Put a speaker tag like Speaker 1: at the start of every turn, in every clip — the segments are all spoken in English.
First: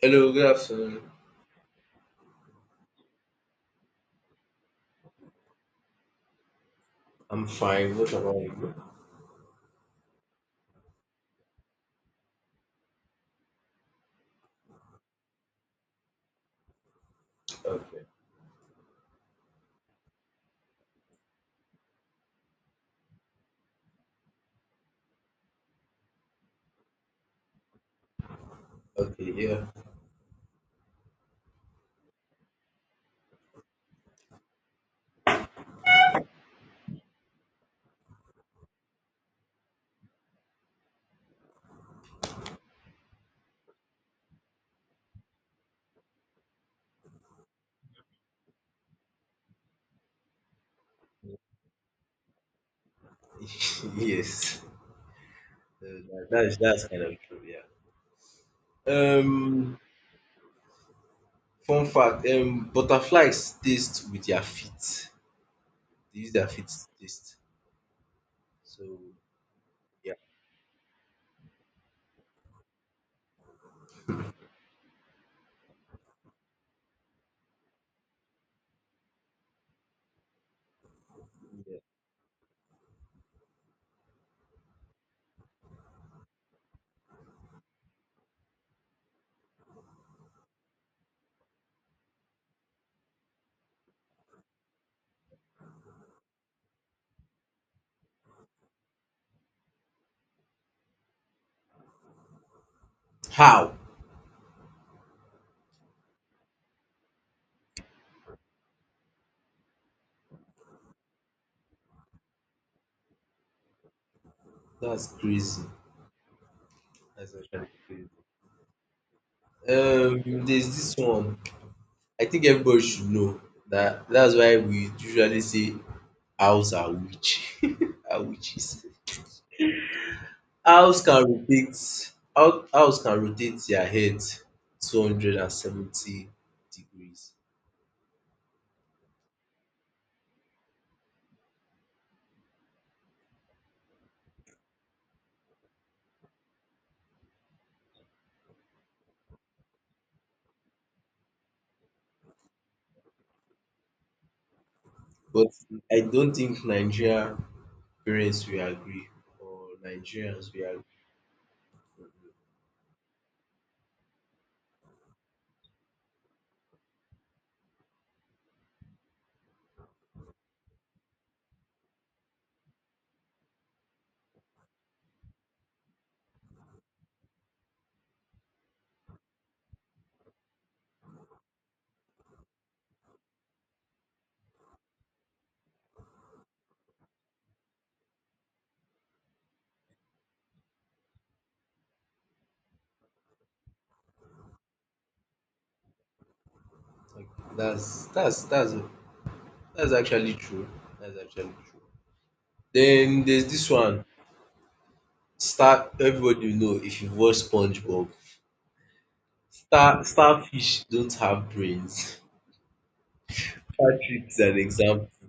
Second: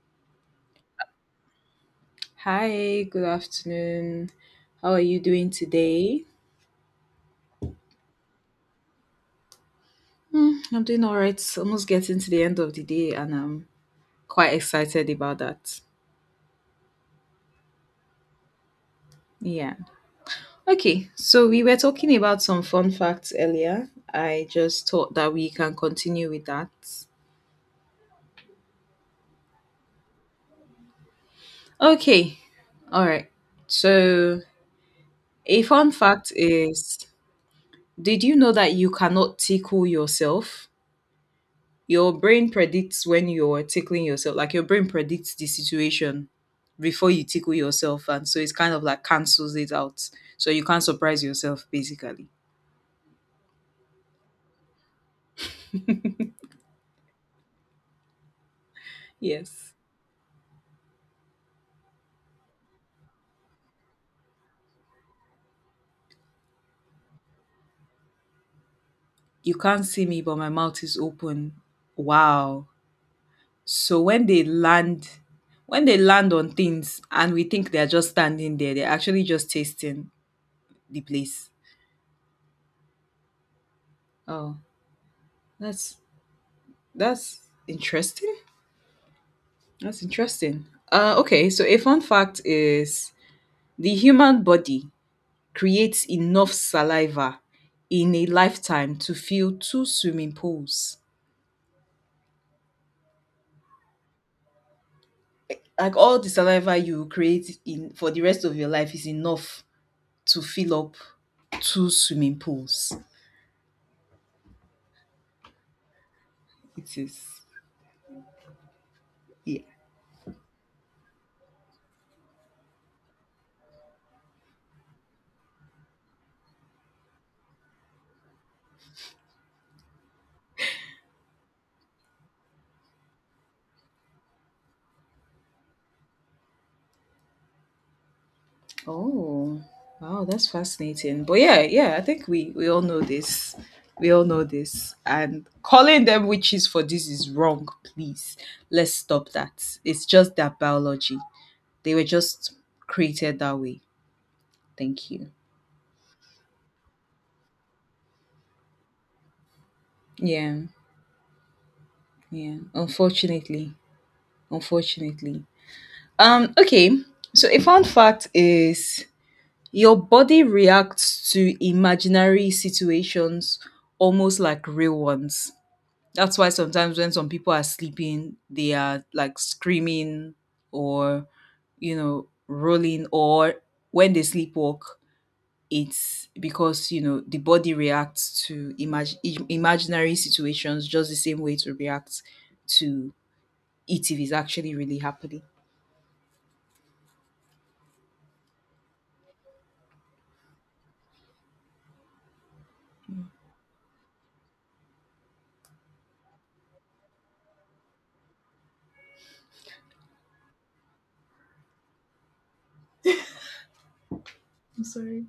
Speaker 1: Hello, good afternoon.
Speaker 2: Hi, good afternoon. How are you doing today?
Speaker 1: I'm fine. What about you?
Speaker 2: I'm doing all right. Almost getting to the end of the day, and I'm quite excited about that.
Speaker 1: Okay.
Speaker 2: Yeah. Okay, so we were talking about some fun facts earlier. I just thought that we can continue with that.
Speaker 1: Okay. Yeah.
Speaker 2: Okay, all right. So, a fun fact is, did you know that you cannot tickle yourself? Your brain predicts when you're tickling yourself, like your brain predicts the situation before you tickle yourself, and so it's kind of like cancels it out. So you can't surprise yourself, basically.
Speaker 1: Yes. Uh, that's kind of true. Yeah.
Speaker 2: Yes.
Speaker 1: Um. Fun fact. Butterflies taste with their feet. They use their feet to taste. So,
Speaker 2: You can't see
Speaker 1: yeah,
Speaker 2: me, but my mouth is open. Wow. So when they land on things and we think they're just standing there, they're actually just tasting the place.
Speaker 1: yeah.
Speaker 2: Oh, that's that's interesting. That's interesting. Okay, so a fun fact is, the human body creates enough saliva in a lifetime to fill 2 swimming pools.
Speaker 1: How?
Speaker 2: Like all the saliva you create in for the rest of your life is enough to fill up 2 swimming pools.
Speaker 1: That's crazy.
Speaker 2: It
Speaker 1: That's
Speaker 2: is.
Speaker 1: actually crazy.
Speaker 2: Yeah.
Speaker 1: There's this one. I think everybody should know that. That's why we usually say owls are witch. Are witches. Owls can rotate owls can rotate their head 270 degrees,
Speaker 2: Oh. Wow, that's fascinating. But yeah, yeah, I think we all know this. We all know this. And calling them witches for this is wrong, please. Let's stop that. It's just their biology. They were just created that way. Thank you.
Speaker 1: but I don't think Nigeria parents will agree or Nigerians
Speaker 2: Yeah,
Speaker 1: will agree.
Speaker 2: yeah. Unfortunately, unfortunately. Okay. So a fun fact is your body reacts to imaginary situations almost like real ones. That's why sometimes when some people are sleeping, they are like screaming or rolling, or when they sleepwalk. It's because the body reacts to imaginary situations just the same way to react to it if it's actually really happening.
Speaker 1: Like, that's that's that's that's actually true. That's actually true. Then there's this one. Star everybody will know if you've watched SpongeBob. Starfish don't have brains. Patrick is an
Speaker 2: I'm
Speaker 1: example.
Speaker 2: sorry.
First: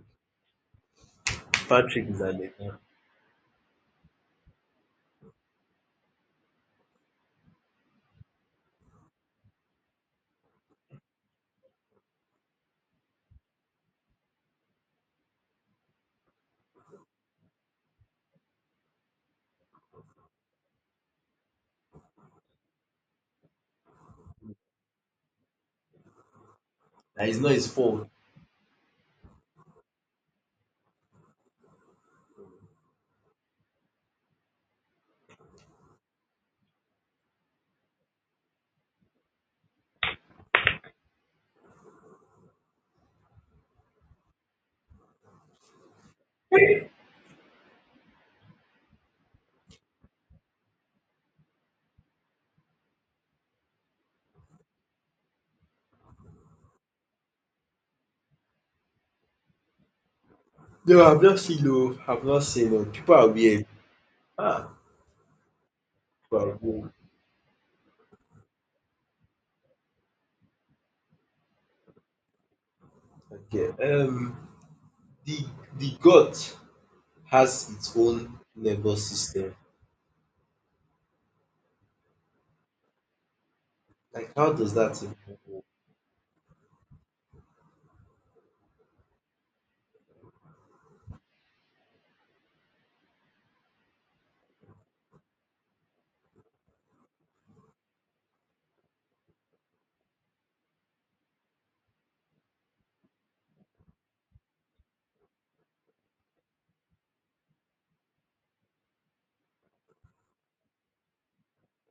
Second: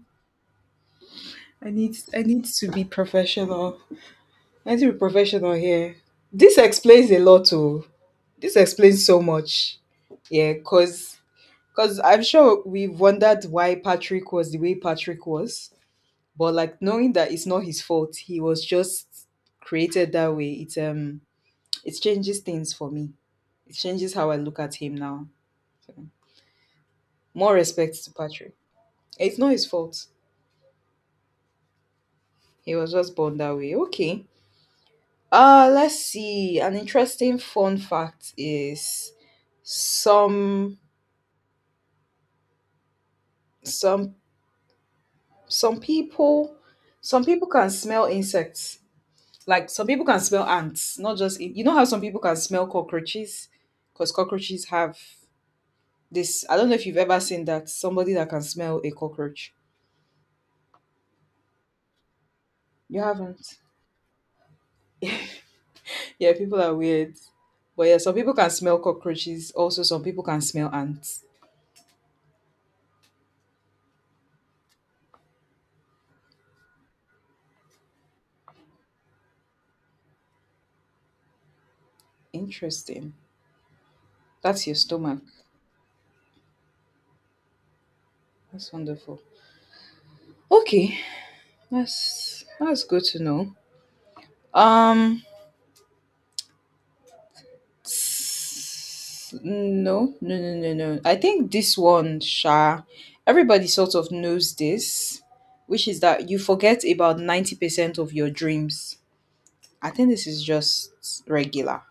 Speaker 2: i need
Speaker 1: Patrick
Speaker 2: i
Speaker 1: is an
Speaker 2: need to
Speaker 1: example.
Speaker 2: be professional. I need to be professional here. This explains a lot, oh. This explains so much. Yeah, cause I'm sure we have wondered why Patrick was the way Patrick was, but like knowing that it's not his fault, he was just created that way. It's it changes things for me. It changes how I look at him now. So,
Speaker 1: And it's
Speaker 2: more
Speaker 1: not his
Speaker 2: respect
Speaker 1: fault.
Speaker 2: to Patrick. It's not his fault. He was just born that way. Okay. Let's see. An interesting fun fact is some some some people some people can smell insects. Like some people can smell ants, not just you know how some people can smell cockroaches because cockroaches have this. I don't know if you've ever seen that somebody that can smell a cockroach.
Speaker 1: No, I've not seen, no. I've not seen, no.
Speaker 2: You
Speaker 1: People are
Speaker 2: haven't.
Speaker 1: weird. Ah,
Speaker 2: Yeah,
Speaker 1: people are
Speaker 2: people are
Speaker 1: weird.
Speaker 2: weird. But yeah, some people can smell cockroaches. Also, some people can smell ants.
Speaker 1: Okay. The the gut has its own nervous system.
Speaker 2: Interesting.
Speaker 1: Like, how
Speaker 2: That's
Speaker 1: does
Speaker 2: your
Speaker 1: that
Speaker 2: stomach.
Speaker 1: even work?
Speaker 2: That's wonderful. Okay, that's good to know. Um, no, no, no, no, no. I think this one, Sha, everybody sort of knows this, which is that you forget about 90% of your dreams. I think this is just regular.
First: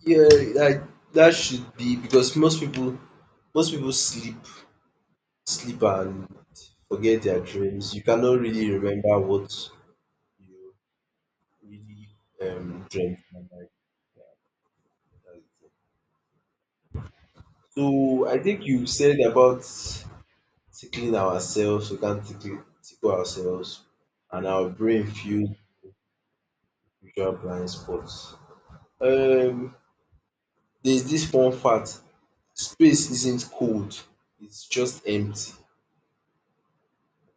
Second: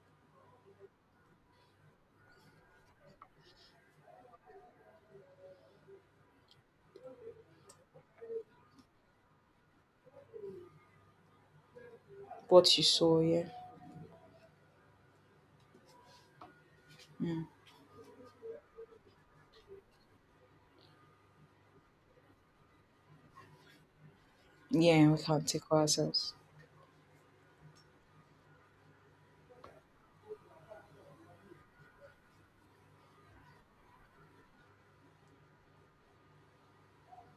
Speaker 1: Yeah, like, that should be because most people sleep and forget their dreams. You cannot really remember what you really
Speaker 2: What you
Speaker 1: dreamt.
Speaker 2: saw, yeah,
Speaker 1: And, like, yeah, that's it. So I think you said about tickling ourselves, we can't tickle ourselves, and our brain
Speaker 2: yeah, we can't
Speaker 1: feels
Speaker 2: take ourselves.
Speaker 1: visual blind spots. Um, there's this fun fact, space isn't cold, it's just empty.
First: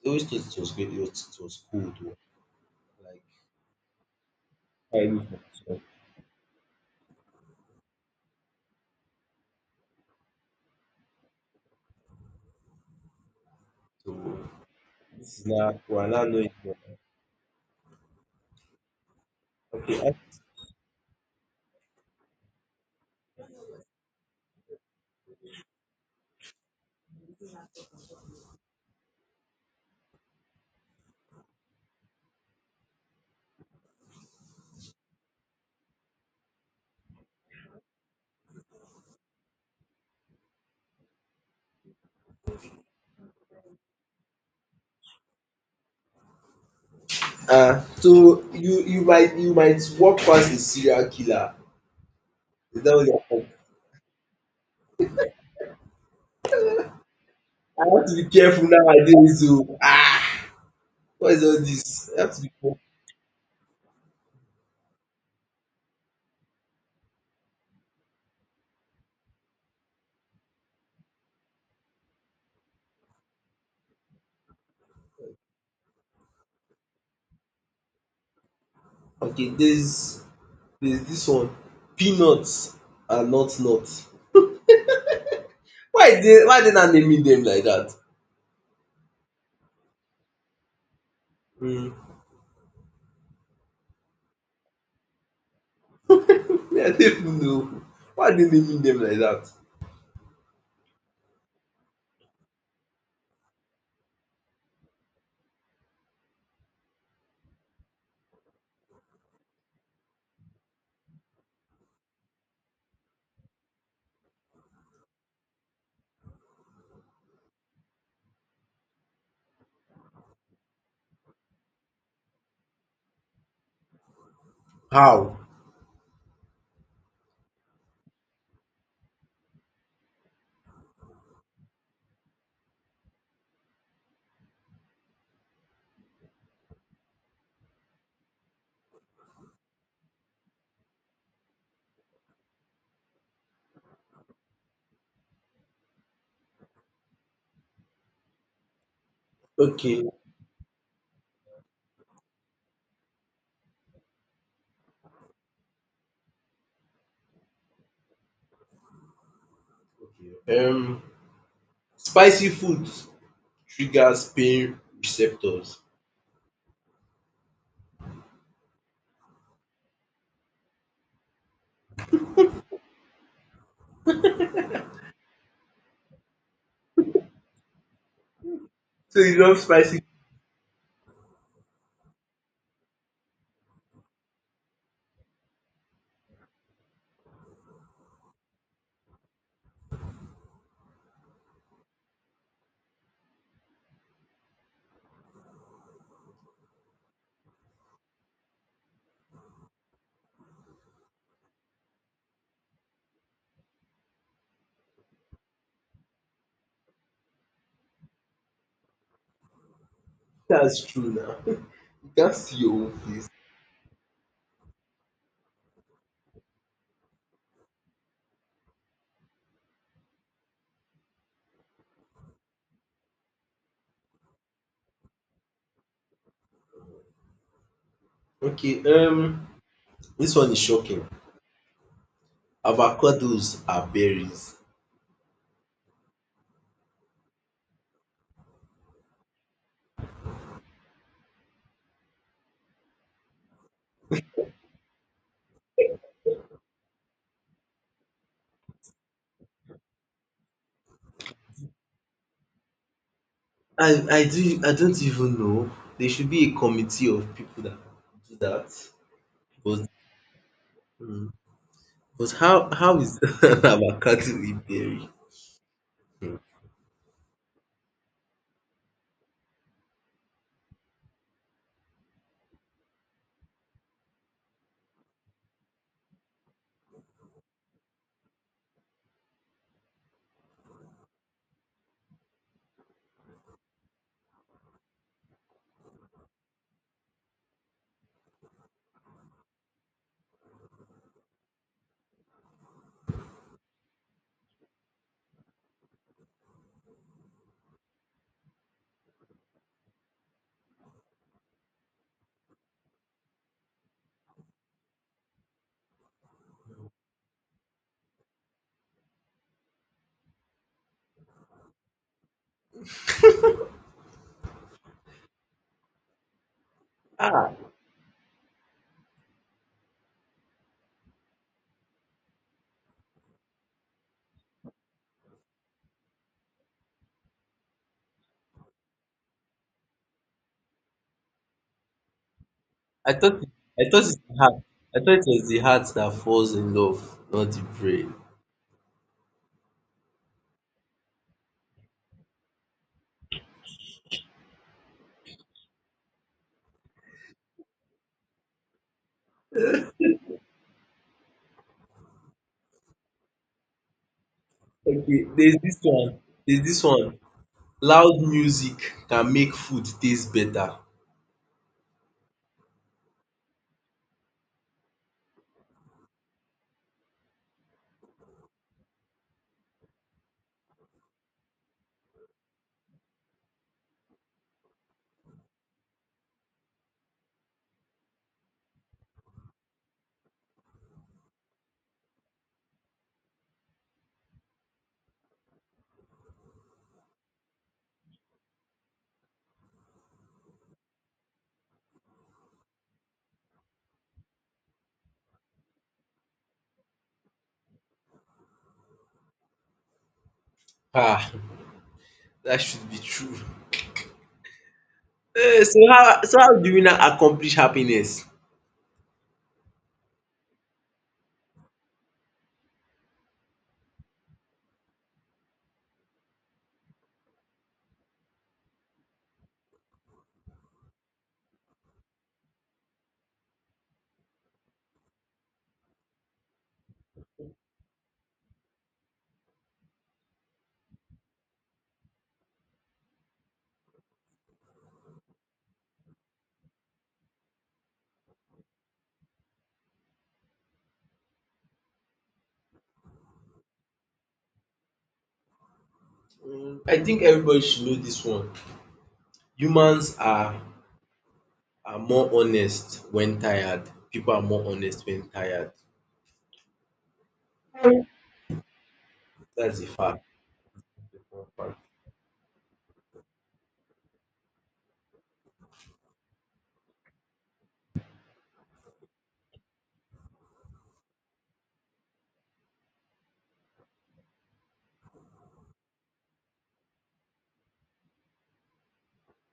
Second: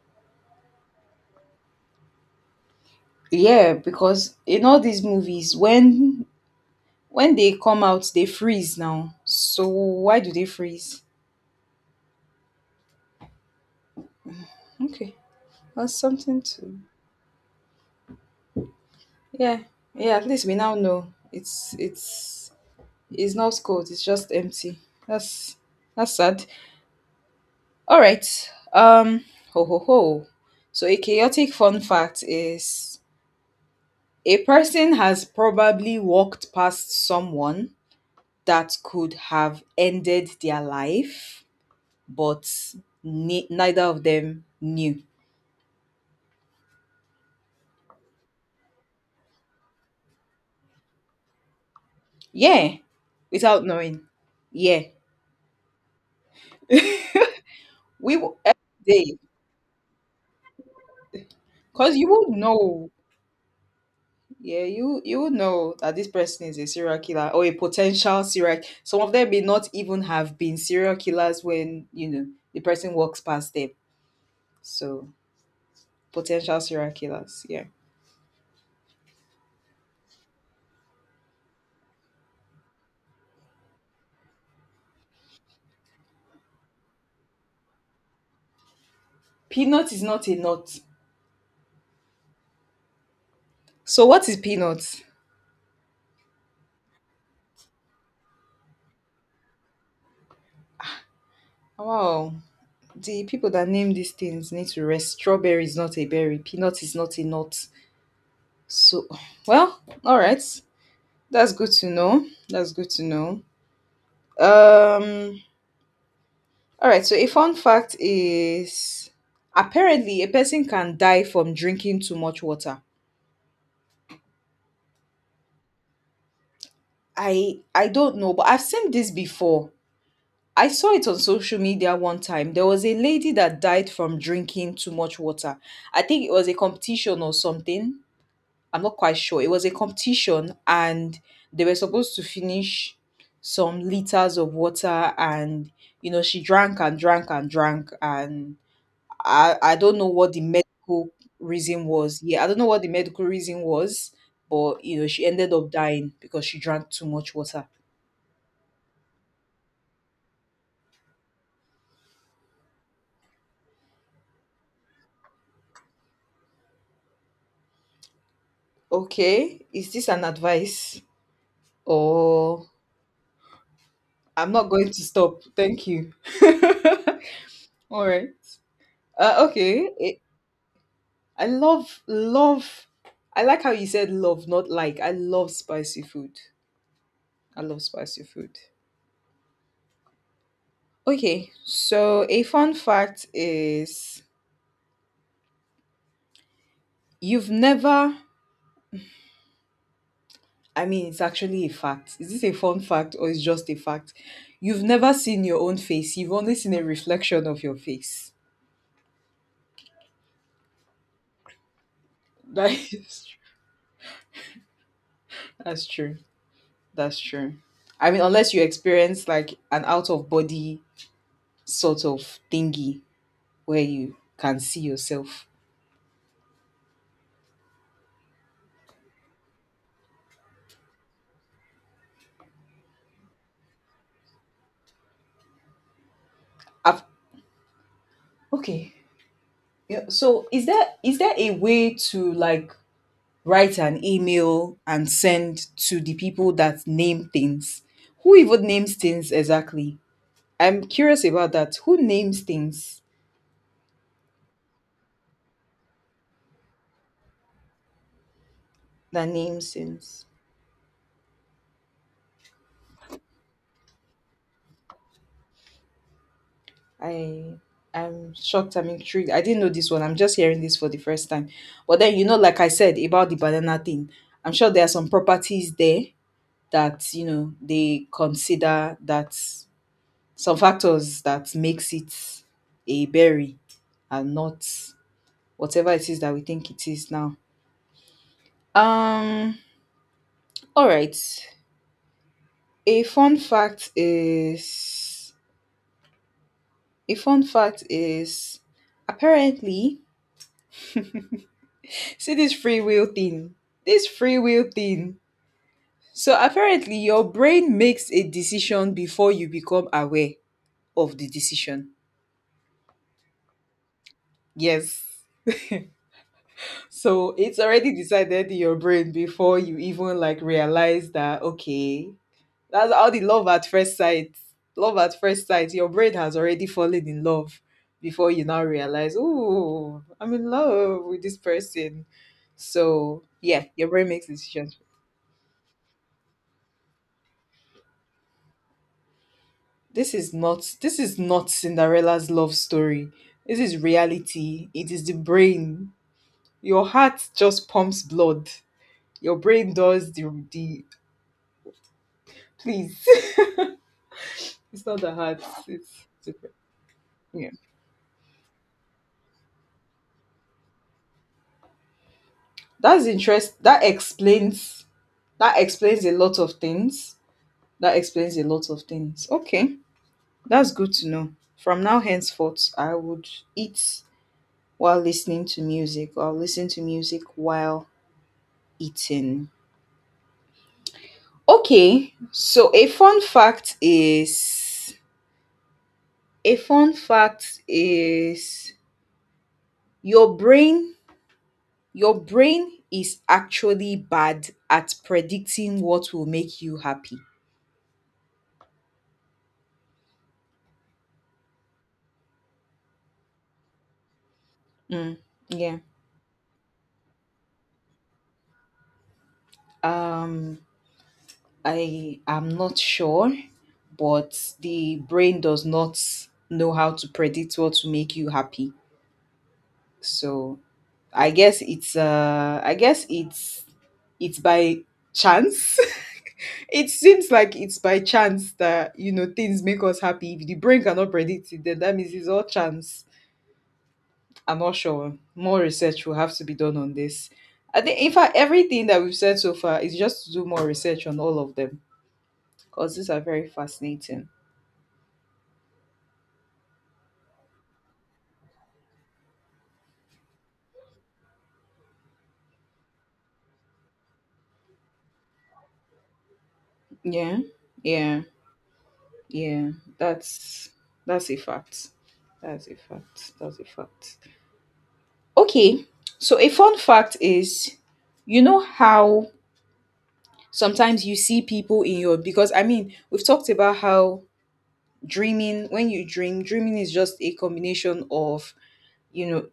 Speaker 1: I always thought it was great, it was cold, oh, like,
Speaker 2: Yeah, because in all these
Speaker 1: highly
Speaker 2: movies,
Speaker 1: functional.
Speaker 2: when they come out, they freeze now. So why do they freeze?
Speaker 1: So
Speaker 2: Okay,
Speaker 1: this is now we
Speaker 2: that's
Speaker 1: are now
Speaker 2: something
Speaker 1: knowing it.
Speaker 2: to. Yeah,
Speaker 1: Okay.
Speaker 2: yeah. At least we now know it's not cold. It's just empty. That's that's sad. All right. Ho ho ho. So a chaotic fun fact is a person has probably walked past someone that could have ended their life, but neither of them knew.
Speaker 1: Ah, so you might walk past a serial killer.
Speaker 2: Yeah,
Speaker 1: Is that what you're talking?
Speaker 2: without knowing. Yeah,
Speaker 1: I have to
Speaker 2: we
Speaker 1: be
Speaker 2: will
Speaker 1: careful
Speaker 2: every day
Speaker 1: nowadays. So, ah, what is all
Speaker 2: because you
Speaker 1: this? I
Speaker 2: would
Speaker 1: have to be.
Speaker 2: know. Yeah, you would know that this person is a serial killer or a potential serial. Some of them may not even have been serial killers when you know the person walks past them. So potential serial killers. Yeah,
Speaker 1: Okay, there's this one: peanuts are not nuts. Why dey now naming them like that?
Speaker 2: peanut is not a nut.
Speaker 1: um
Speaker 2: So what is peanut?
Speaker 1: Me, I no even know. Why are dey naming them like that?
Speaker 2: Wow, the people that name these things need to rest. Strawberry is not a berry. Peanut is not a nut. So, well, all right. That's good to know. That's good to know. Um, all right. So, a fun fact is apparently a person can die from drinking too much water.
Speaker 1: How?
Speaker 2: I don't know, but I've seen this before. I saw it on social media one time. There was a lady that died from drinking too much water. I think it was a competition or something. I'm not quite sure. It was a competition and they were supposed to finish some liters of water, and you know she drank and drank and drank, and I don't
Speaker 1: Okay,
Speaker 2: know what the medical reason was. Yeah, I don't know what the medical reason was, but you know she ended up dying because she drank too much water.
Speaker 1: okay. Spicy food triggers pain receptors.
Speaker 2: Okay, is this an advice, or I'm not going to stop. Thank you. All right.
Speaker 1: So you love spicy.
Speaker 2: Okay. I love love. I like how you said love, not like. I love spicy food. I love spicy food. Okay, so a fun fact is you've never. I mean, it's actually a fact. Is this a fun fact or is just a fact? You've never seen your own face. You've only seen a reflection of your face.
Speaker 1: That's true now. You can't see
Speaker 2: That
Speaker 1: your own
Speaker 2: is.
Speaker 1: face.
Speaker 2: That's true. That's true. I mean, unless you experience like an out of body sort of thingy where you can see yourself.
Speaker 1: Okay, this one is shocking: avocados are berries.
Speaker 2: I've Okay. Yeah. So is there a way to like write an email and send to the people that name things? Who even names things exactly? I'm curious about that. Who names things
Speaker 1: I don't even know. There should be a committee of people that do that.
Speaker 2: that names
Speaker 1: But
Speaker 2: things?
Speaker 1: mm, but how is about Catholic theory?
Speaker 2: I I'm shocked. I'm intrigued. I didn't know this one. I'm just hearing this for the first time. But then you know, like I said about the banana thing, I'm sure there are some properties there that you know they consider, that some factors that makes it a berry and not whatever it is that we think it is now. Um all right. A fun fact is a fun fact is apparently see this free will thing. This free will thing. So apparently your brain makes a decision before you become aware of the decision. Yes. So
Speaker 1: Ah,
Speaker 2: it's already decided in your brain before you even like realize that, okay, that's how the love at first sight. Love at first sight. Your brain has already fallen in love before you now realize, oh, I'm in love with this person.
Speaker 1: I
Speaker 2: So
Speaker 1: thought it-
Speaker 2: yeah, your
Speaker 1: I thought
Speaker 2: brain
Speaker 1: it's
Speaker 2: makes
Speaker 1: the heart.
Speaker 2: decisions.
Speaker 1: I thought it was the heart that falls in love, not the brain.
Speaker 2: This is not Cinderella's love story. This is reality. It is the brain. Your heart just pumps blood. Your brain does the please. It's not that
Speaker 1: Okay,
Speaker 2: hard.
Speaker 1: there's this
Speaker 2: It's
Speaker 1: one.
Speaker 2: different.
Speaker 1: There's this one.
Speaker 2: Yeah.
Speaker 1: Loud music can make food taste better.
Speaker 2: That's interest. That explains. That explains a lot of things. That explains a lot of things. Okay, that's good to know. From now henceforth, I would eat while listening to music, or listen to music while eating. Okay, so a fun fact is a fun fact is your brain your brain is actually bad at predicting what will make you happy.
Speaker 1: Ah, that should be true.
Speaker 2: Mm,
Speaker 1: Eh,
Speaker 2: yeah.
Speaker 1: so how do we now accomplish happiness?
Speaker 2: Um, I am not sure, but the brain does not know how to predict what will make you happy. So I guess it's by chance. It seems like it's by chance that you know things make us happy. If the brain cannot predict it, then that means it's all chance. I'm not sure. More research will have to be done on this. I think, in fact, everything that we've said so far is just to do more research on all of them because these are very fascinating.
Speaker 1: I think everybody should know this one. Humans are more honest when tired. People are more honest when tired.
Speaker 2: Yeah, yeah, yeah.
Speaker 1: That's a fact.
Speaker 2: That's that's a
Speaker 1: A fun fact.
Speaker 2: fact. That's a fact. That's a fact. Okay, so a fun fact is, you know how sometimes you see people in your, because I mean we've talked about how dreaming when you dream, dreaming is just a combination of you know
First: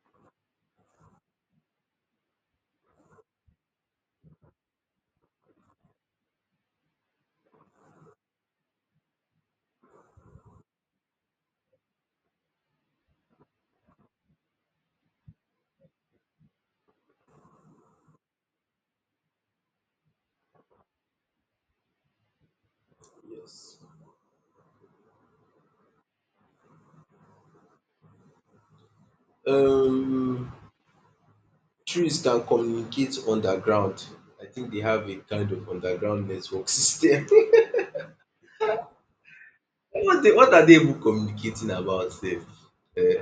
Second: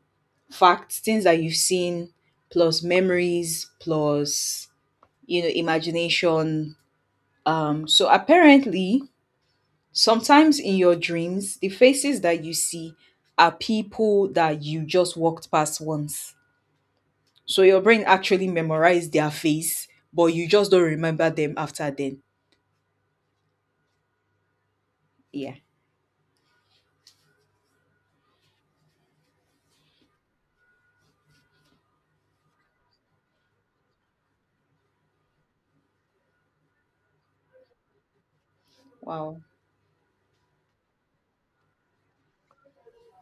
Speaker 2: facts, things that you've seen, plus memories, plus you know, imagination. So apparently, sometimes in your dreams, the faces that you see are people that you just walked past once. So your brain actually memorized their face, but you just don't remember them after then.
Speaker 1: Yes.
Speaker 2: Yeah.
Speaker 1: Um, trees can communicate underground. I think they have a kind of underground network system.
Speaker 2: Wow.
Speaker 1: What are they even communicating about? Sef? Eh,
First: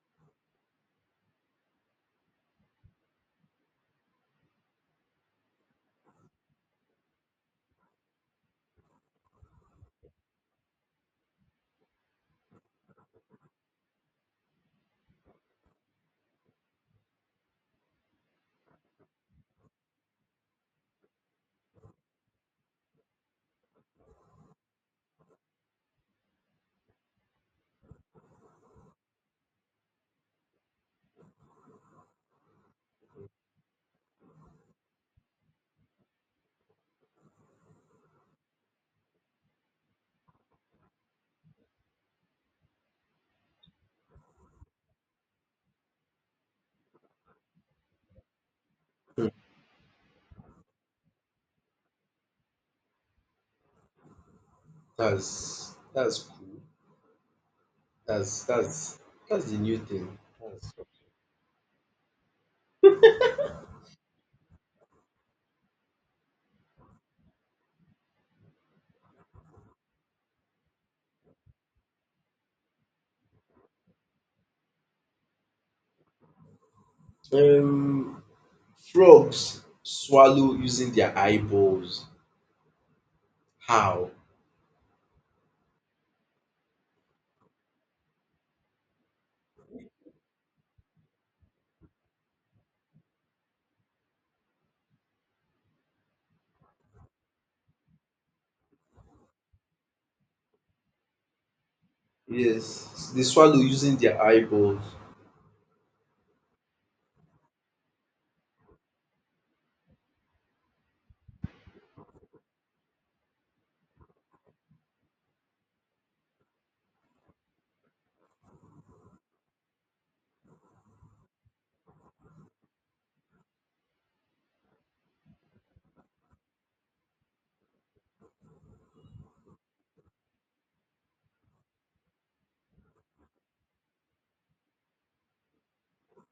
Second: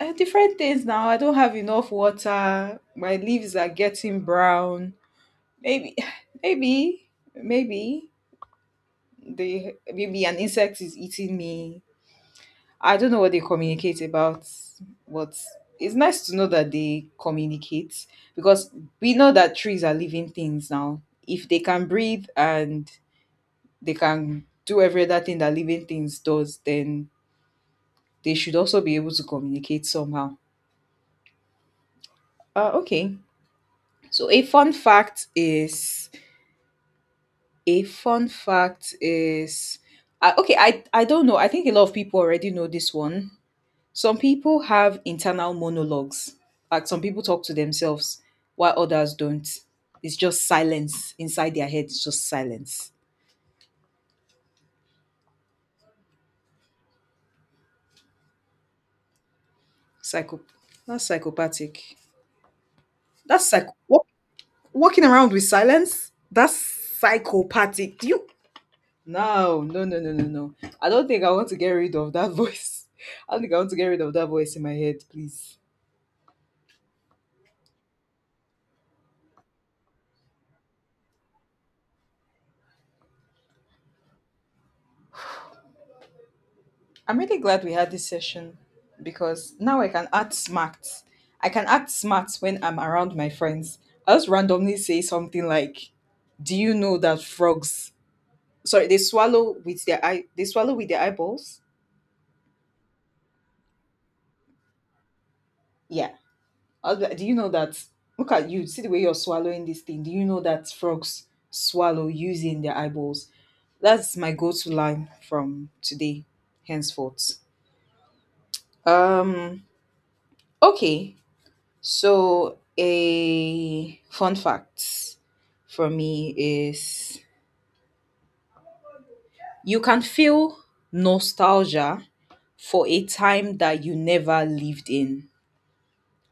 Speaker 2: Different things now. I don't have enough water. My leaves are getting brown. Maybe, maybe, maybe. They maybe an insect is eating me. I don't know what they communicate about, but it's nice to know that they communicate because we know that trees are living things now. If they can breathe and they can do every other thing that living things does, then they should also be able to communicate somehow. Okay. So a fun fact is a fun fact is okay. I don't know. I think a lot of people already know this one. Some people have internal monologues, like some people talk to themselves while others
Speaker 1: hmm,
Speaker 2: don't. It's just silence inside their head. It's just silence.
Speaker 1: that's cool. That's that's that's the new thing.
Speaker 2: Psycho.
Speaker 1: That's
Speaker 2: That's psychopathic. That's psych. Walking around with silence. That's psychopathic. Do you? No, no, no, no, no, no. I don't think I want to get rid of that voice. I don't think I want to get rid of that voice in my head. Please.
Speaker 1: cool. Frogs swallow using their eyeballs. How?
Speaker 2: I'm really glad we had this session because now I can act smart. I can act smart when I'm around my friends. I just randomly say something like, "Do you know that frogs? Sorry, they swallow with their eye. They swallow with their eyeballs.
Speaker 1: Yes, they swallow using their eyeballs.
Speaker 2: Yeah. I'll be like, do you know that? Look at you. See the way you're swallowing this thing. Do you know that frogs swallow using their eyeballs? That's my go-to line from today, henceforth." Um. Okay. So, a fun fact for me is you can feel nostalgia for a time that you never lived in.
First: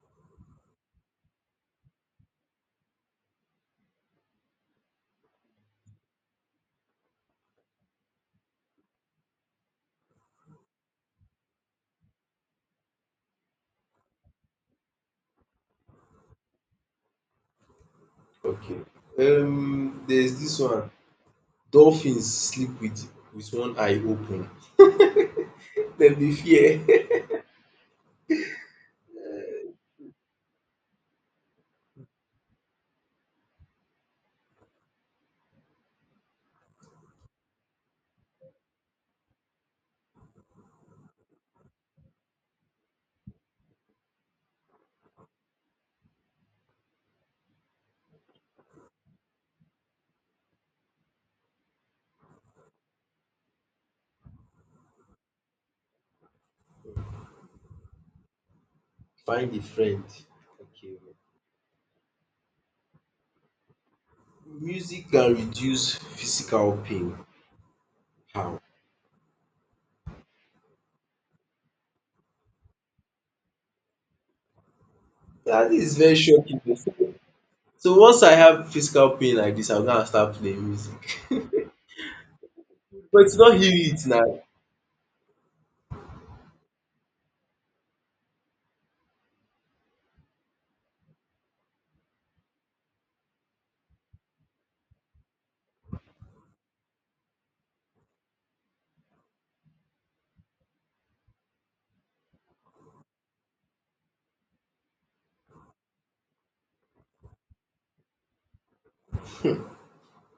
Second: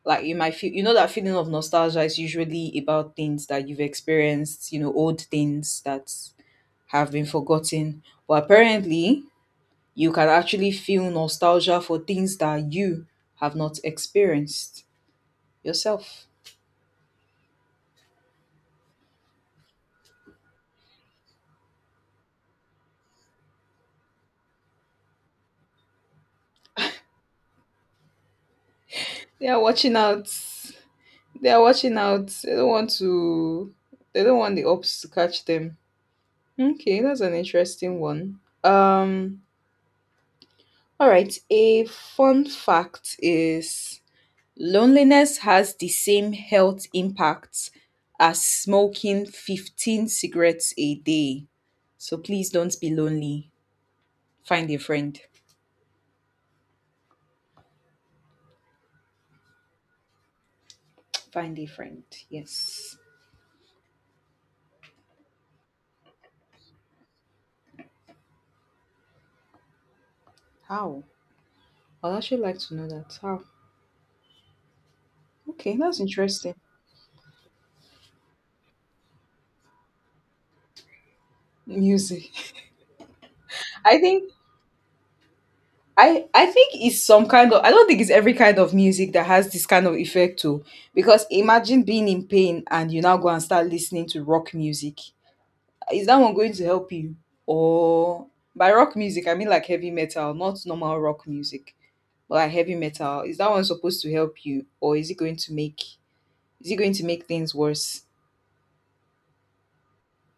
Speaker 2: Like you might feel, that feeling of nostalgia is usually about things that you've experienced, old things that have been forgotten. But apparently, you can actually feel nostalgia for things that you have not experienced yourself.
Speaker 1: Okay. There's this one. Dolphins sleep with one eye open. Dem dey fear.
Speaker 2: Yeah, watching out. They are watching out. They don't want to. They don't want the ops to catch them. Okay, that's an interesting one. All right. A fun fact is loneliness has the same health impacts as smoking 15 cigarettes a day. So please don't be lonely. Find a friend.
Speaker 1: Find a friend. Okay.
Speaker 2: Find a friend. Yes.
Speaker 1: Music can reduce physical pain. How?
Speaker 2: How? I'd actually like to know that. How?
Speaker 1: That
Speaker 2: Okay,
Speaker 1: is
Speaker 2: that's
Speaker 1: very
Speaker 2: interesting.
Speaker 1: shocking to say. So once I have physical pain like this, I'm gonna start playing music.
Speaker 2: Music.
Speaker 1: But it's not heal
Speaker 2: I
Speaker 1: it
Speaker 2: think
Speaker 1: now.
Speaker 2: I think it's some kind of I don't think it's every kind of music that has this kind of effect too. Because imagine being in pain and you now go and start listening to rock music. Is that one going to help you? Or by rock music I mean like heavy metal, not normal rock music, but like heavy metal. Is that one supposed to help you? Or is it going to make is it going to make things worse?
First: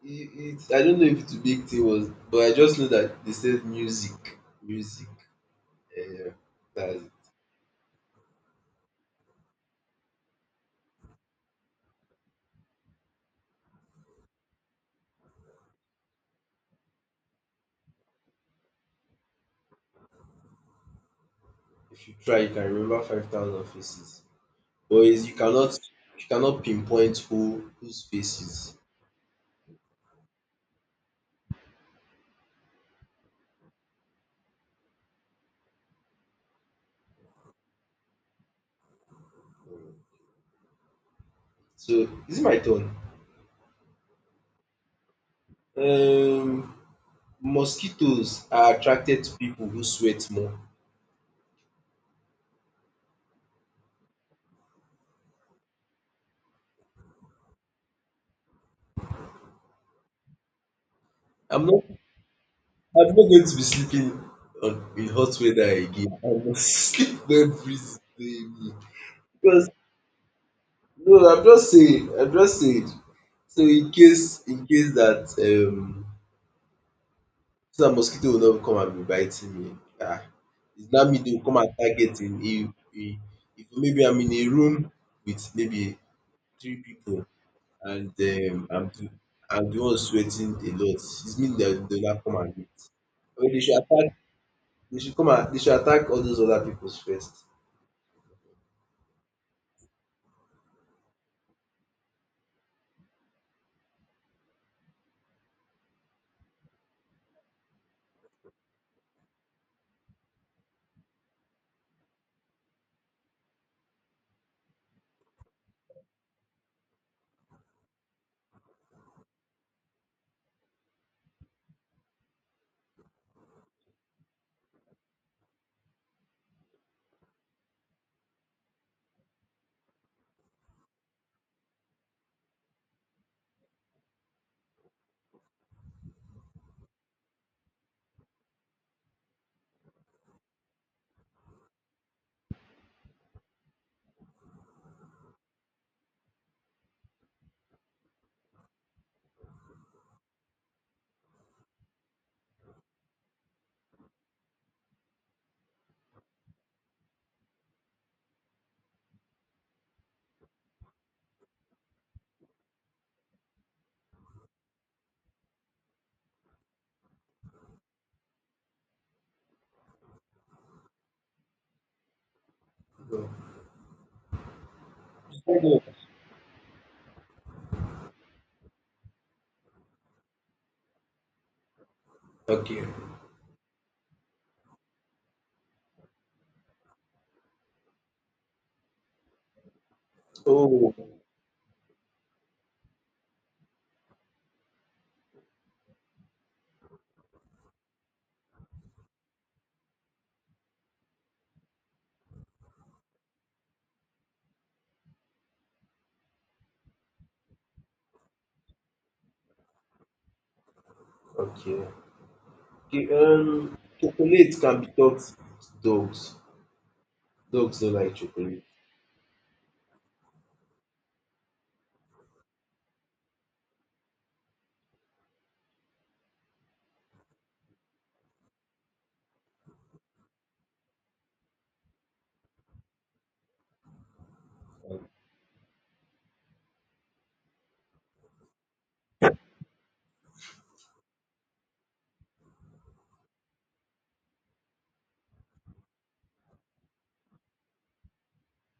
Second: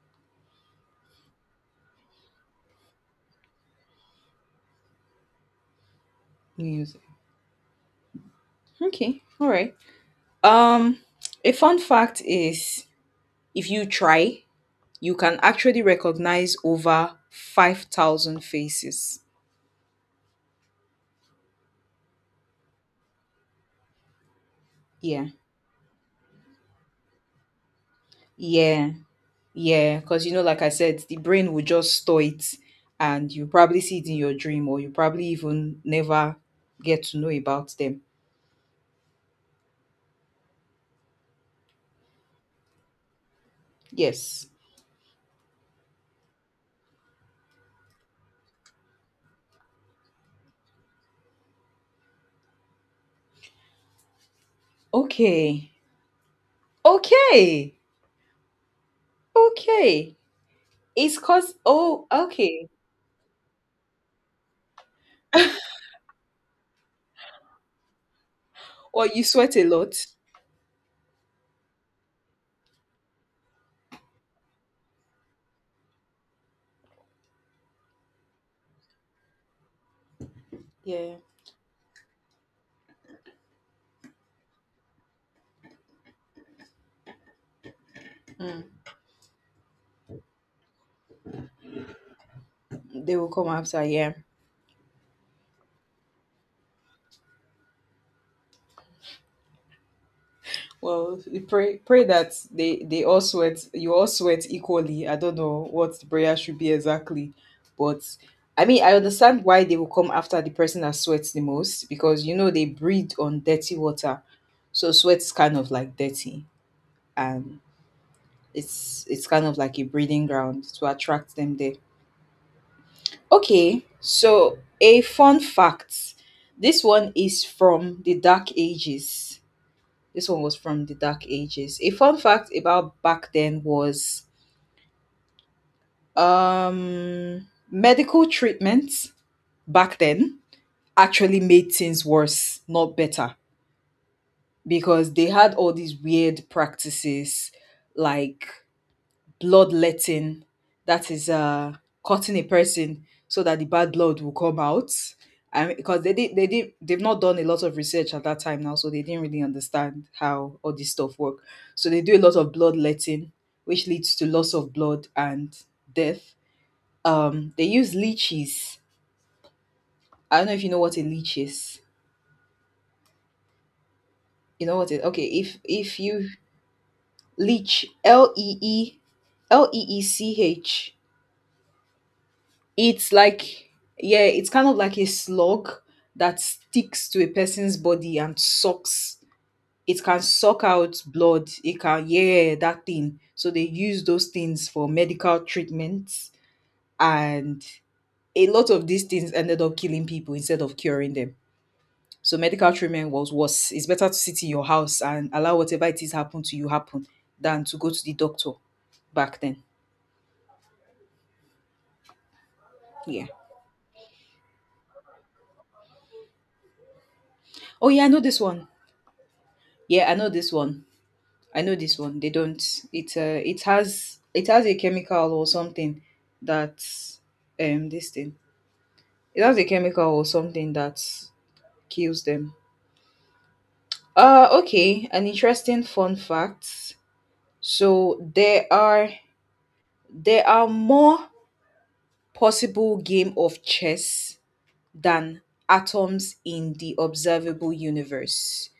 Speaker 1: It, I don't know if the big thing was, but I just know that they said music, um
Speaker 2: Music.
Speaker 1: that's.
Speaker 2: Okay. Alright. Um a fun fact is if you try you can actually recognize over 5,000 faces.
Speaker 1: If you try, you can remember 5,000 faces. But is,
Speaker 2: Yeah.
Speaker 1: you cannot pinpoint whose faces.
Speaker 2: Yeah. Yeah. Because, like I said, the brain will just store it and you probably see it in your dream or you probably even never get to know about them.
Speaker 1: So is it my turn?
Speaker 2: Yes.
Speaker 1: Um Mosquitoes are attracted to people who sweat more.
Speaker 2: Okay. Okay. Okay. It's because,
Speaker 1: I'm not
Speaker 2: oh, okay.
Speaker 1: I'm not going to be sleeping on in hot weather again. I must sleep when breeze dey me.
Speaker 2: Or you sweat a
Speaker 1: Because
Speaker 2: lot.
Speaker 1: no, I'm just saying, I'm just saying. So in case that so dat mosquito will not come and be biting me. Ah, it's not
Speaker 2: Yeah.
Speaker 1: me they will come and target, im, if maybe I'm in a room with maybe three people, and
Speaker 2: Mm.
Speaker 1: I'm the one sweating a lot. It's me that they will not come and meet.
Speaker 2: They will come
Speaker 1: But dey should
Speaker 2: after.
Speaker 1: attack
Speaker 2: Yeah.
Speaker 1: They should come and dey should attack all those other pipus first.
Speaker 2: Well, you pray that they all sweat you all sweat equally. I don't know what the prayer should be exactly, but I mean I understand why they will come after the person that sweats the most because you know they breathe on dirty water, so sweat is kind of like dirty and it's kind of like a breeding ground to attract them there. Okay, so a fun fact. This one is from the Dark Ages. This one was from the Dark Ages. A fun fact about back then was medical treatments back then actually made things worse, not better, because they had all these weird practices like bloodletting, that is, cutting a person so that the bad blood will come out. And because they've not done a lot of research at that time now, so they didn't really understand how all this stuff work. So they do a lot of bloodletting, which leads to loss of blood and death. They use leeches. I don't know if you know what a leech is.
Speaker 1: So,
Speaker 2: You know what it? Okay, if you leech, leech.
Speaker 1: okay.
Speaker 2: It's like yeah, it's kind of like a slug that sticks to a person's body and sucks. It can suck
Speaker 1: Oh,
Speaker 2: out blood. It can, yeah, that thing. So they use those things for medical treatments and a lot of these things ended up killing people instead of curing them. So medical treatment was worse. It's better to sit in your house and allow whatever it is happen to you happen than to go to the doctor back then.
Speaker 1: okay. Okay,
Speaker 2: Yeah.
Speaker 1: chocolate can be toxic to dogs. Dogs
Speaker 2: Oh
Speaker 1: don't
Speaker 2: yeah, I
Speaker 1: like
Speaker 2: know this
Speaker 1: chocolate.
Speaker 2: one. Yeah, I know this one. I know this one. They don't. It has a chemical or something that this thing. It has a chemical or something that kills them. Okay, an interesting fun fact. So there are more possible game of chess than atoms in the observable universe.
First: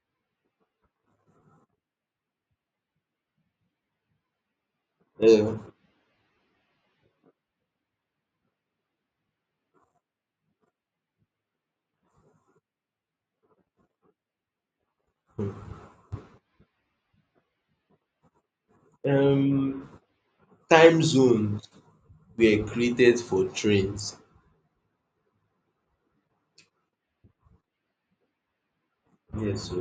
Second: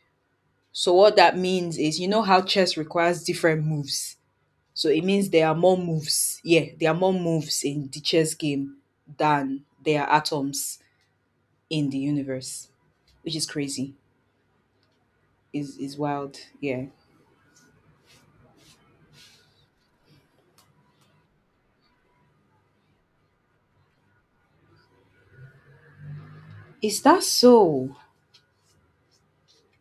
Speaker 2: So what that means is you know how chess requires different moves. So it means there are
Speaker 1: um
Speaker 2: more moves. Yeah, there are more moves in the chess game than there are atoms in the universe, which is crazy. Is
Speaker 1: hmm.
Speaker 2: is wild. Yeah.
Speaker 1: um Time zones were created for trains.
Speaker 2: Is that so?
Speaker 1: Yes, so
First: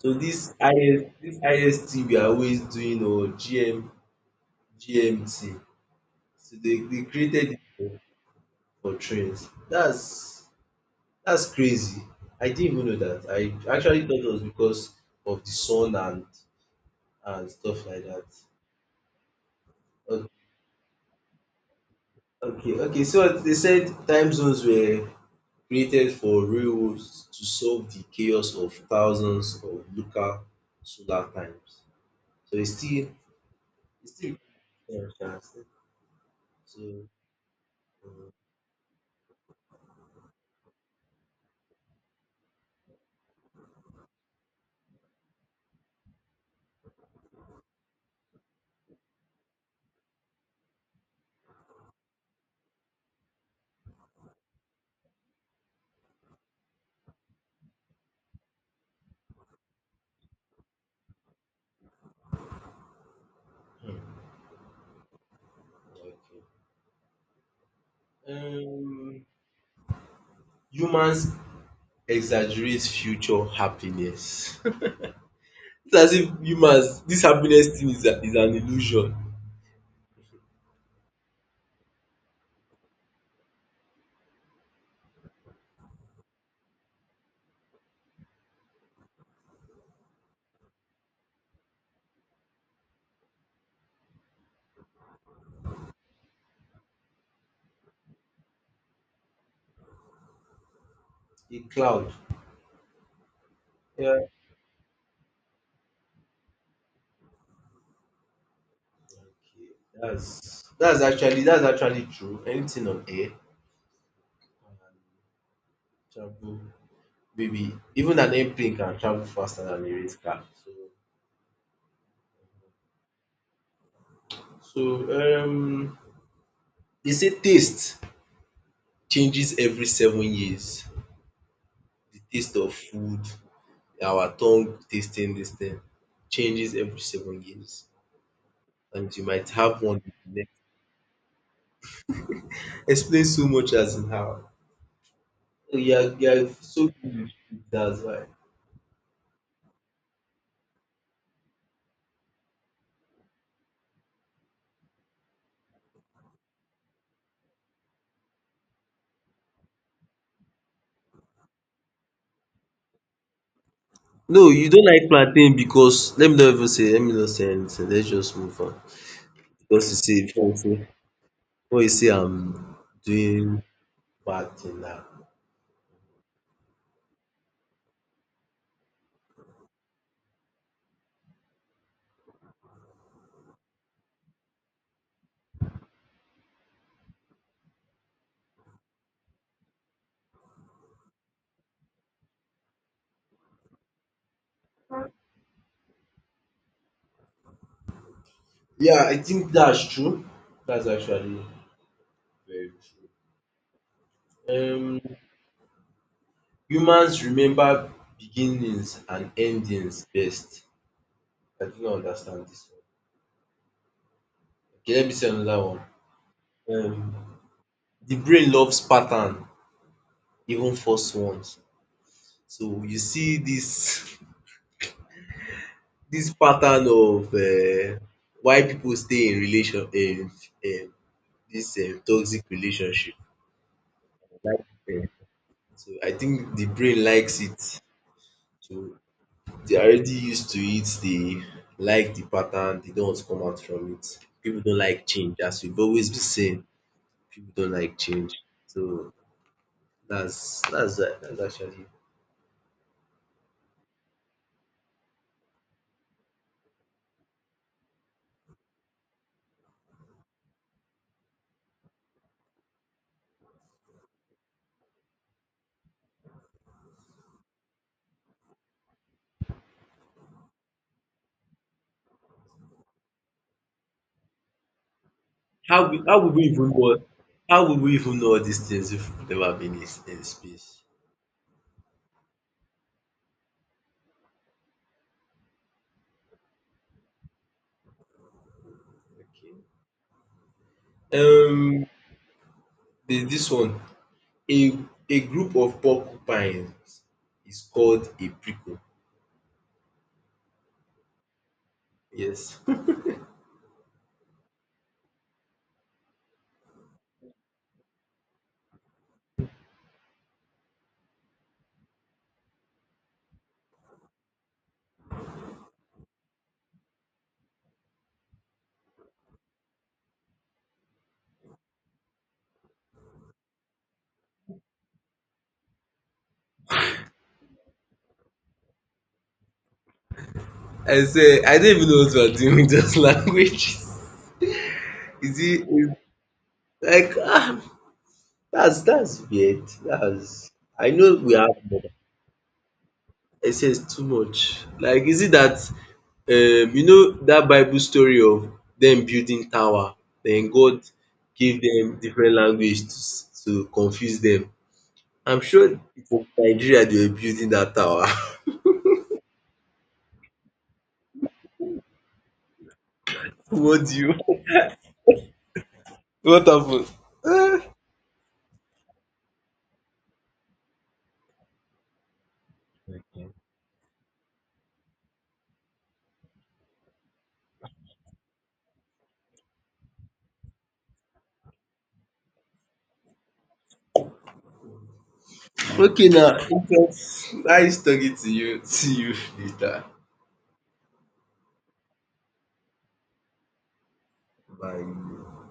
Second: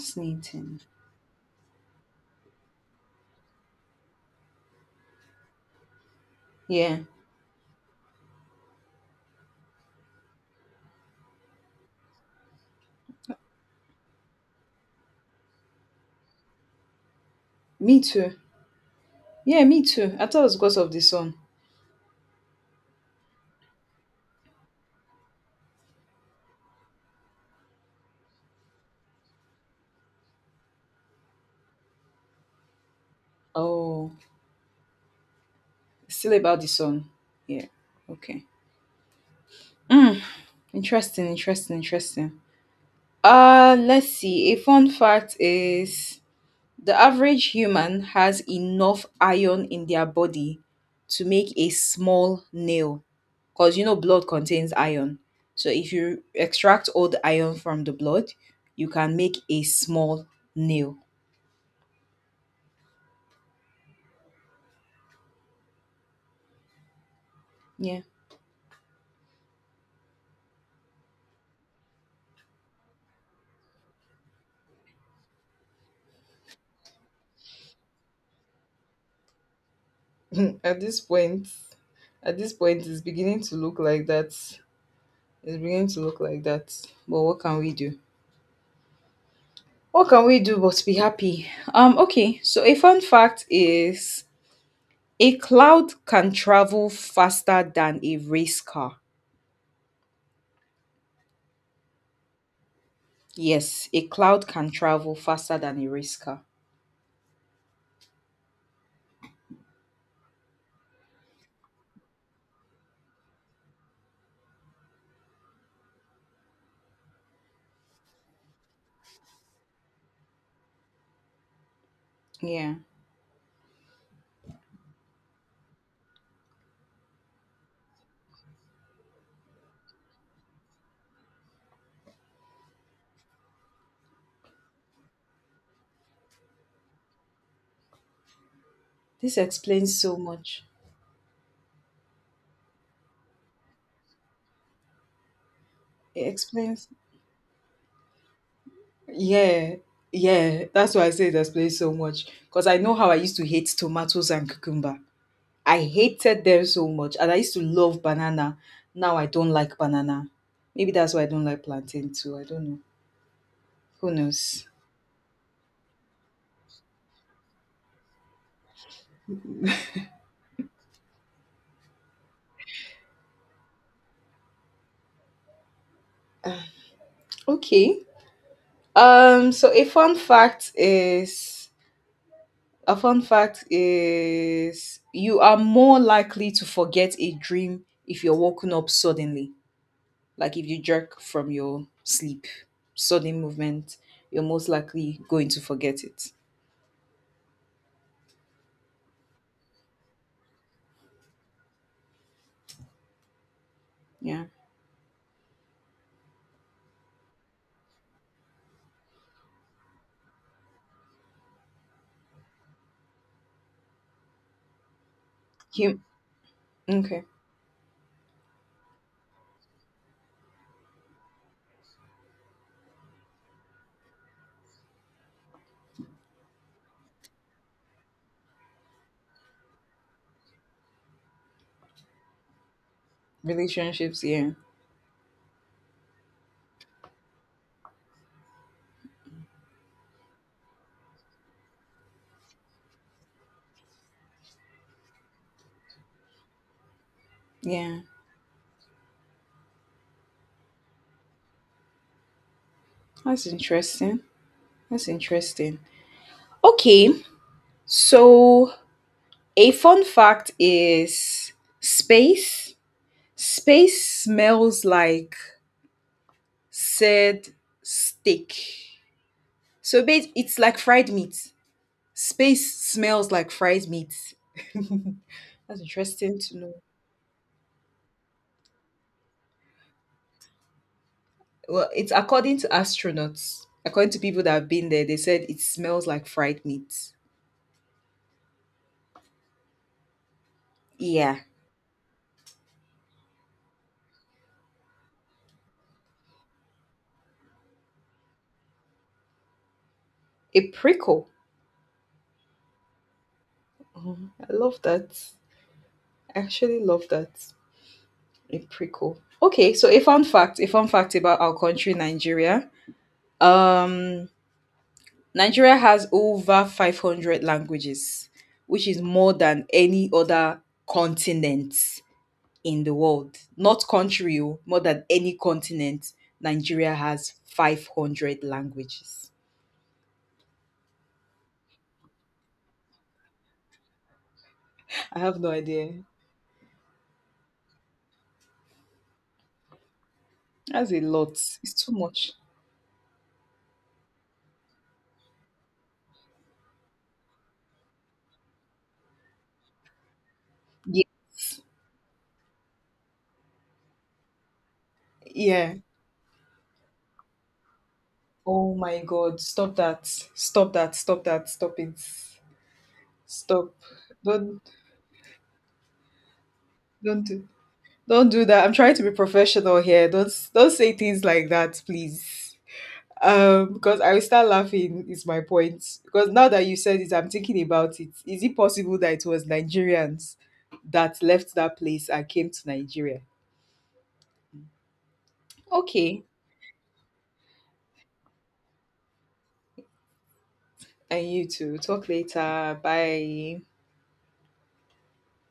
Speaker 1: So this IS dis IST we are always doing or GM GMT. So they
Speaker 2: Yeah.
Speaker 1: they created it for trains. That's crazy. I didn't even know that. I actually thought it was because of the sun and stuff
Speaker 2: Me
Speaker 1: like that.
Speaker 2: too. Yeah, me too. I
Speaker 1: Okay,
Speaker 2: thought it was because of the sun.
Speaker 1: okay, okay, so they said time zones were created for railroads to solve the chaos of thousands of local solar times. So it's still
Speaker 2: Oh,
Speaker 1: it's still sha still.
Speaker 2: still about the sun.
Speaker 1: So,
Speaker 2: Yeah.
Speaker 1: um
Speaker 2: Okay. Mm, interesting. Interesting. Interesting. Let's see. A fun fact is the average human has enough iron in their body to make a small nail because you know blood contains iron. So if you extract all the iron from the blood, you can make a small nail.
Speaker 1: um
Speaker 2: Yeah.
Speaker 1: okay. Humans exaggerate future happiness. It's as if humans this happiness thing is a is an illusion.
Speaker 2: at this point, at this point, it's beginning to look like that. It's beginning to look like that. But what can we do? What can we do but be happy? Okay, so a fun fact is a cloud can travel faster than a race car.
Speaker 1: A cloud.
Speaker 2: Yes, a
Speaker 1: Yeah.
Speaker 2: cloud can travel faster than a race car.
Speaker 1: Okay, that's actually true. Anything on air can travel, baby. Even an airplane can travel faster than a race car. So,
Speaker 2: Yeah.
Speaker 1: so um, they say taste changes every 7 years. The taste of food, our tongue tasting this thing changes every 7 years, and you
Speaker 2: This
Speaker 1: might have one
Speaker 2: explains
Speaker 1: with
Speaker 2: so
Speaker 1: the next.
Speaker 2: much.
Speaker 1: Explain so much as in how. Oh, You are,
Speaker 2: It
Speaker 1: you are so
Speaker 2: explains.
Speaker 1: good with food, that's why.
Speaker 2: Yeah. Yeah. That's why I say it explains so much. Because I know how I used to hate tomatoes and cucumber. I hated them so much. And I used to love banana. Now I don't like banana. Maybe that's why I don't like plantain too. I don't know. Who
Speaker 1: No,
Speaker 2: knows?
Speaker 1: you don't like plantain because let me not say anything. Let's just move on because you see, before you say I'm doing bad thing na.
Speaker 2: Ah, okay. Um, so a fun fact is A fun fact is you are more likely to forget a dream if you're woken up suddenly. Like if you jerk from your sleep, sudden movement, you're most likely going to forget it.
Speaker 1: Yeah, I think that's true. That's actually very true.
Speaker 2: Yeah.
Speaker 1: Um Humans remember beginnings and endings best. I do not understand this one. Okay, let me say another one.
Speaker 2: Hum- okay.
Speaker 1: Um the brain loves pattern, even false ones. So you see this this pattern of why people stay in relation in um this toxic relationship.
Speaker 2: Relationships, yeah.
Speaker 1: Like, so I think the brain likes it. So they are already used to it, they like the pattern, they don't want to come out from it. People don't like change, as we've always been saying, people don't like
Speaker 2: Yeah.
Speaker 1: change. So that's actually
Speaker 2: That's interesting. That's interesting. Okay. So a fun fact is space. Space smells like said steak. So It's like fried meat. Space smells like fried meat. That's
Speaker 1: how would
Speaker 2: interesting
Speaker 1: we
Speaker 2: to
Speaker 1: even
Speaker 2: know.
Speaker 1: know how would we even know all these things if we've never been in space?
Speaker 2: Well, it's according to astronauts. According to people that have been there, they said it smells like fried meat.
Speaker 1: Okay.
Speaker 2: Yeah.
Speaker 1: Um there's this one. A a group of porcupines is called a prickle.
Speaker 2: A prickle.
Speaker 1: Yes.
Speaker 2: Oh, I love that. I actually love that. A prickle. Okay, so a fun fact about our country, Nigeria. Um, Nigeria has over 500 languages, which is more than any other continent in the world, not country, oh, more than any continent. Nigeria has 500 languages.
Speaker 1: I say I don't even know what we're doing with those languages.
Speaker 2: I have
Speaker 1: Is
Speaker 2: no
Speaker 1: it
Speaker 2: idea.
Speaker 1: Like, ah, that's weird. That's I
Speaker 2: That's a
Speaker 1: know
Speaker 2: lot.
Speaker 1: we have
Speaker 2: It's
Speaker 1: more.
Speaker 2: too much.
Speaker 1: I say it's too much. Like, is it that you know that Bible story of them building tower, then God
Speaker 2: Yeah.
Speaker 1: give them different language to confuse them. I'm sure
Speaker 2: Yeah.
Speaker 1: it, Nigeria, they were building that tower.
Speaker 2: Oh my God. Stop that. Stop that. Stop that. Stop it. Stop.
Speaker 1: What do you
Speaker 2: Don't
Speaker 1: What happen?
Speaker 2: don't do
Speaker 1: Ah,
Speaker 2: don't do that. I'm trying to be professional here. Don't say things like that, please. Because I will start laughing is my point, because now that you said it, I'm thinking about it. Is it possible that it was Nigerians that left that place and came to Nigeria?
Speaker 1: okay
Speaker 2: Okay.
Speaker 1: now. It was nice talking to you. See you later.
Speaker 2: And you too. Talk later. Bye.
Speaker 1: Bye.